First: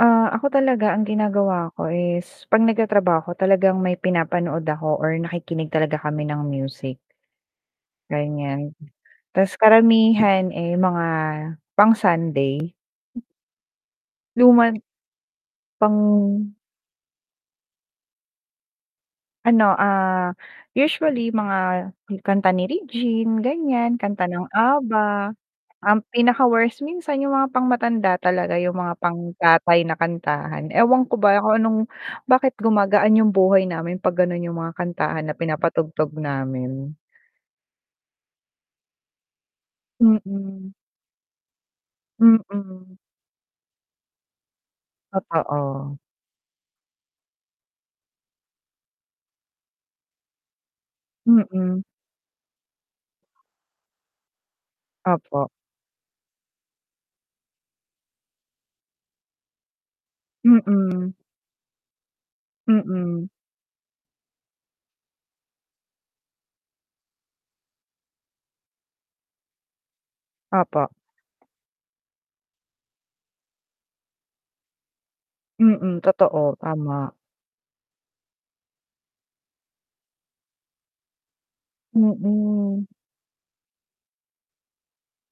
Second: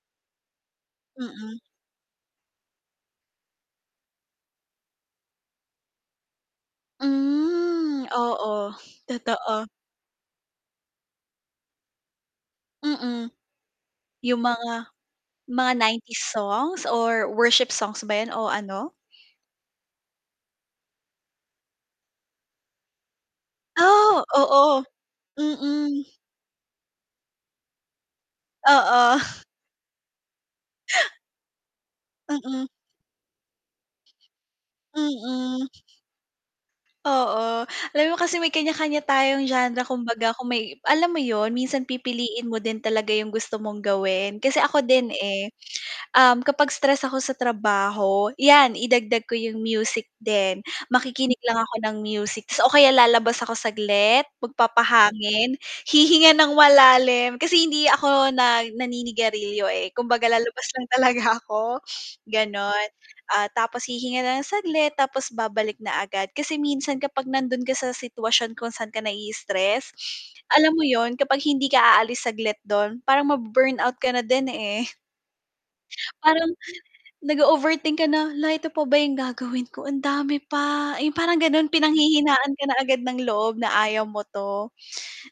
Ah, ako talaga ang Mm. ginagawa ko is, 'pag nagtatrabaho talagang may pinapanood ako or nakikinig talaga kami ng music. Hmm. Oo, Ganiyan, ta's totoo. karamihan, eh, mga, pang Sunday. Mm, yung Luma n mga mga pang 90s songs or worship songs ba yun o ano? Ano, ah, usually mga kanta ni Regine, ganiyan, Ah, kanta ng oo. Abba. Ang Mm. pinaka-worst minsan yung mga pangmatanda talaga yung mga Oo. pang-tatay na kantahan. Ewan ko ba kung anong bakit Mm. gumagaan yung buhay namin 'pag gano'n yung mga kantahan na Mm. pinapatugtog namin. Oo, alam mo kasi may kanya-kanya tayong genre kumbaga kung Mm. may alam mo yun minsan pipiliin mo din Mm. talaga yung gusto mong gawin kasi ako din, eh. Totoo. Um, kapag stress ako sa trabaho, yan idagdag ko yung music din makikinig lang ako Mm. ng music tapos o kaya lalabas ako saglit, Opo. magpapahangin, hihinga ng malalim kasi hindi ako na naninigarilyo, eh, kumbaga lalabas lang Mm. talaga ako, ganon, Mm. ah, tapos hihinga na ng saglit tapos babalik na agad kasi minsan kapag nandun ka sa sitwasyon kung saan ka nai-istress, alam mo Opo. yun kapag hindi ka aalis saglit dun parang ma-burn out ka na din, eh. Mm, Parang totoo. Tama nag-ooverthink ka na, "Hala, ito pa ba yung gagawin ko, ang dami pa." Eh, parang gano'n pinanghihinaan ka na Mm. agad ng loob na ayaw mo to,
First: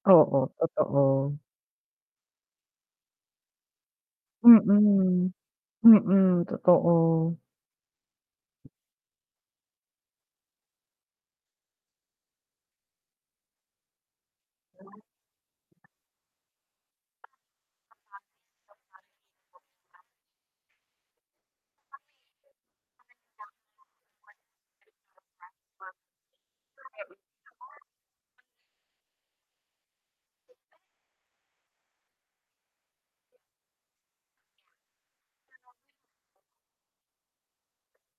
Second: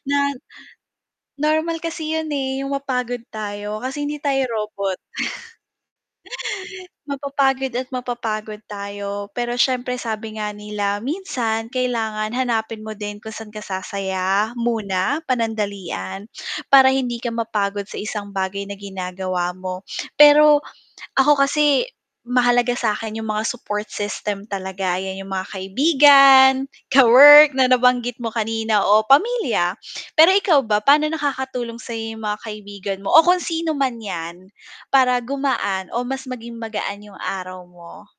na Oo, totoo normal kasi yun, eh, yung mapagod tayo kasi hindi tayo robot. Mm, mm. Totoo. Mapapagod at mapapagod tayo pero siyempre sabi nga nila minsan kailangan hanapin mo din kung saan ka sasaya, muna, panandalian para hindi ka mapagod sa isang bagay na ginagawa mo pero ako kasi, mahalaga sa'kin yung mga support system talaga yan yung mga kaibigan, kawork na nabanggit mo kanina o pamilya, pero ikaw ba paano nakakatulong sayo yung mga kaibigan mo, o kung sino man yan para gumaan o mas maging magaan yung araw mo?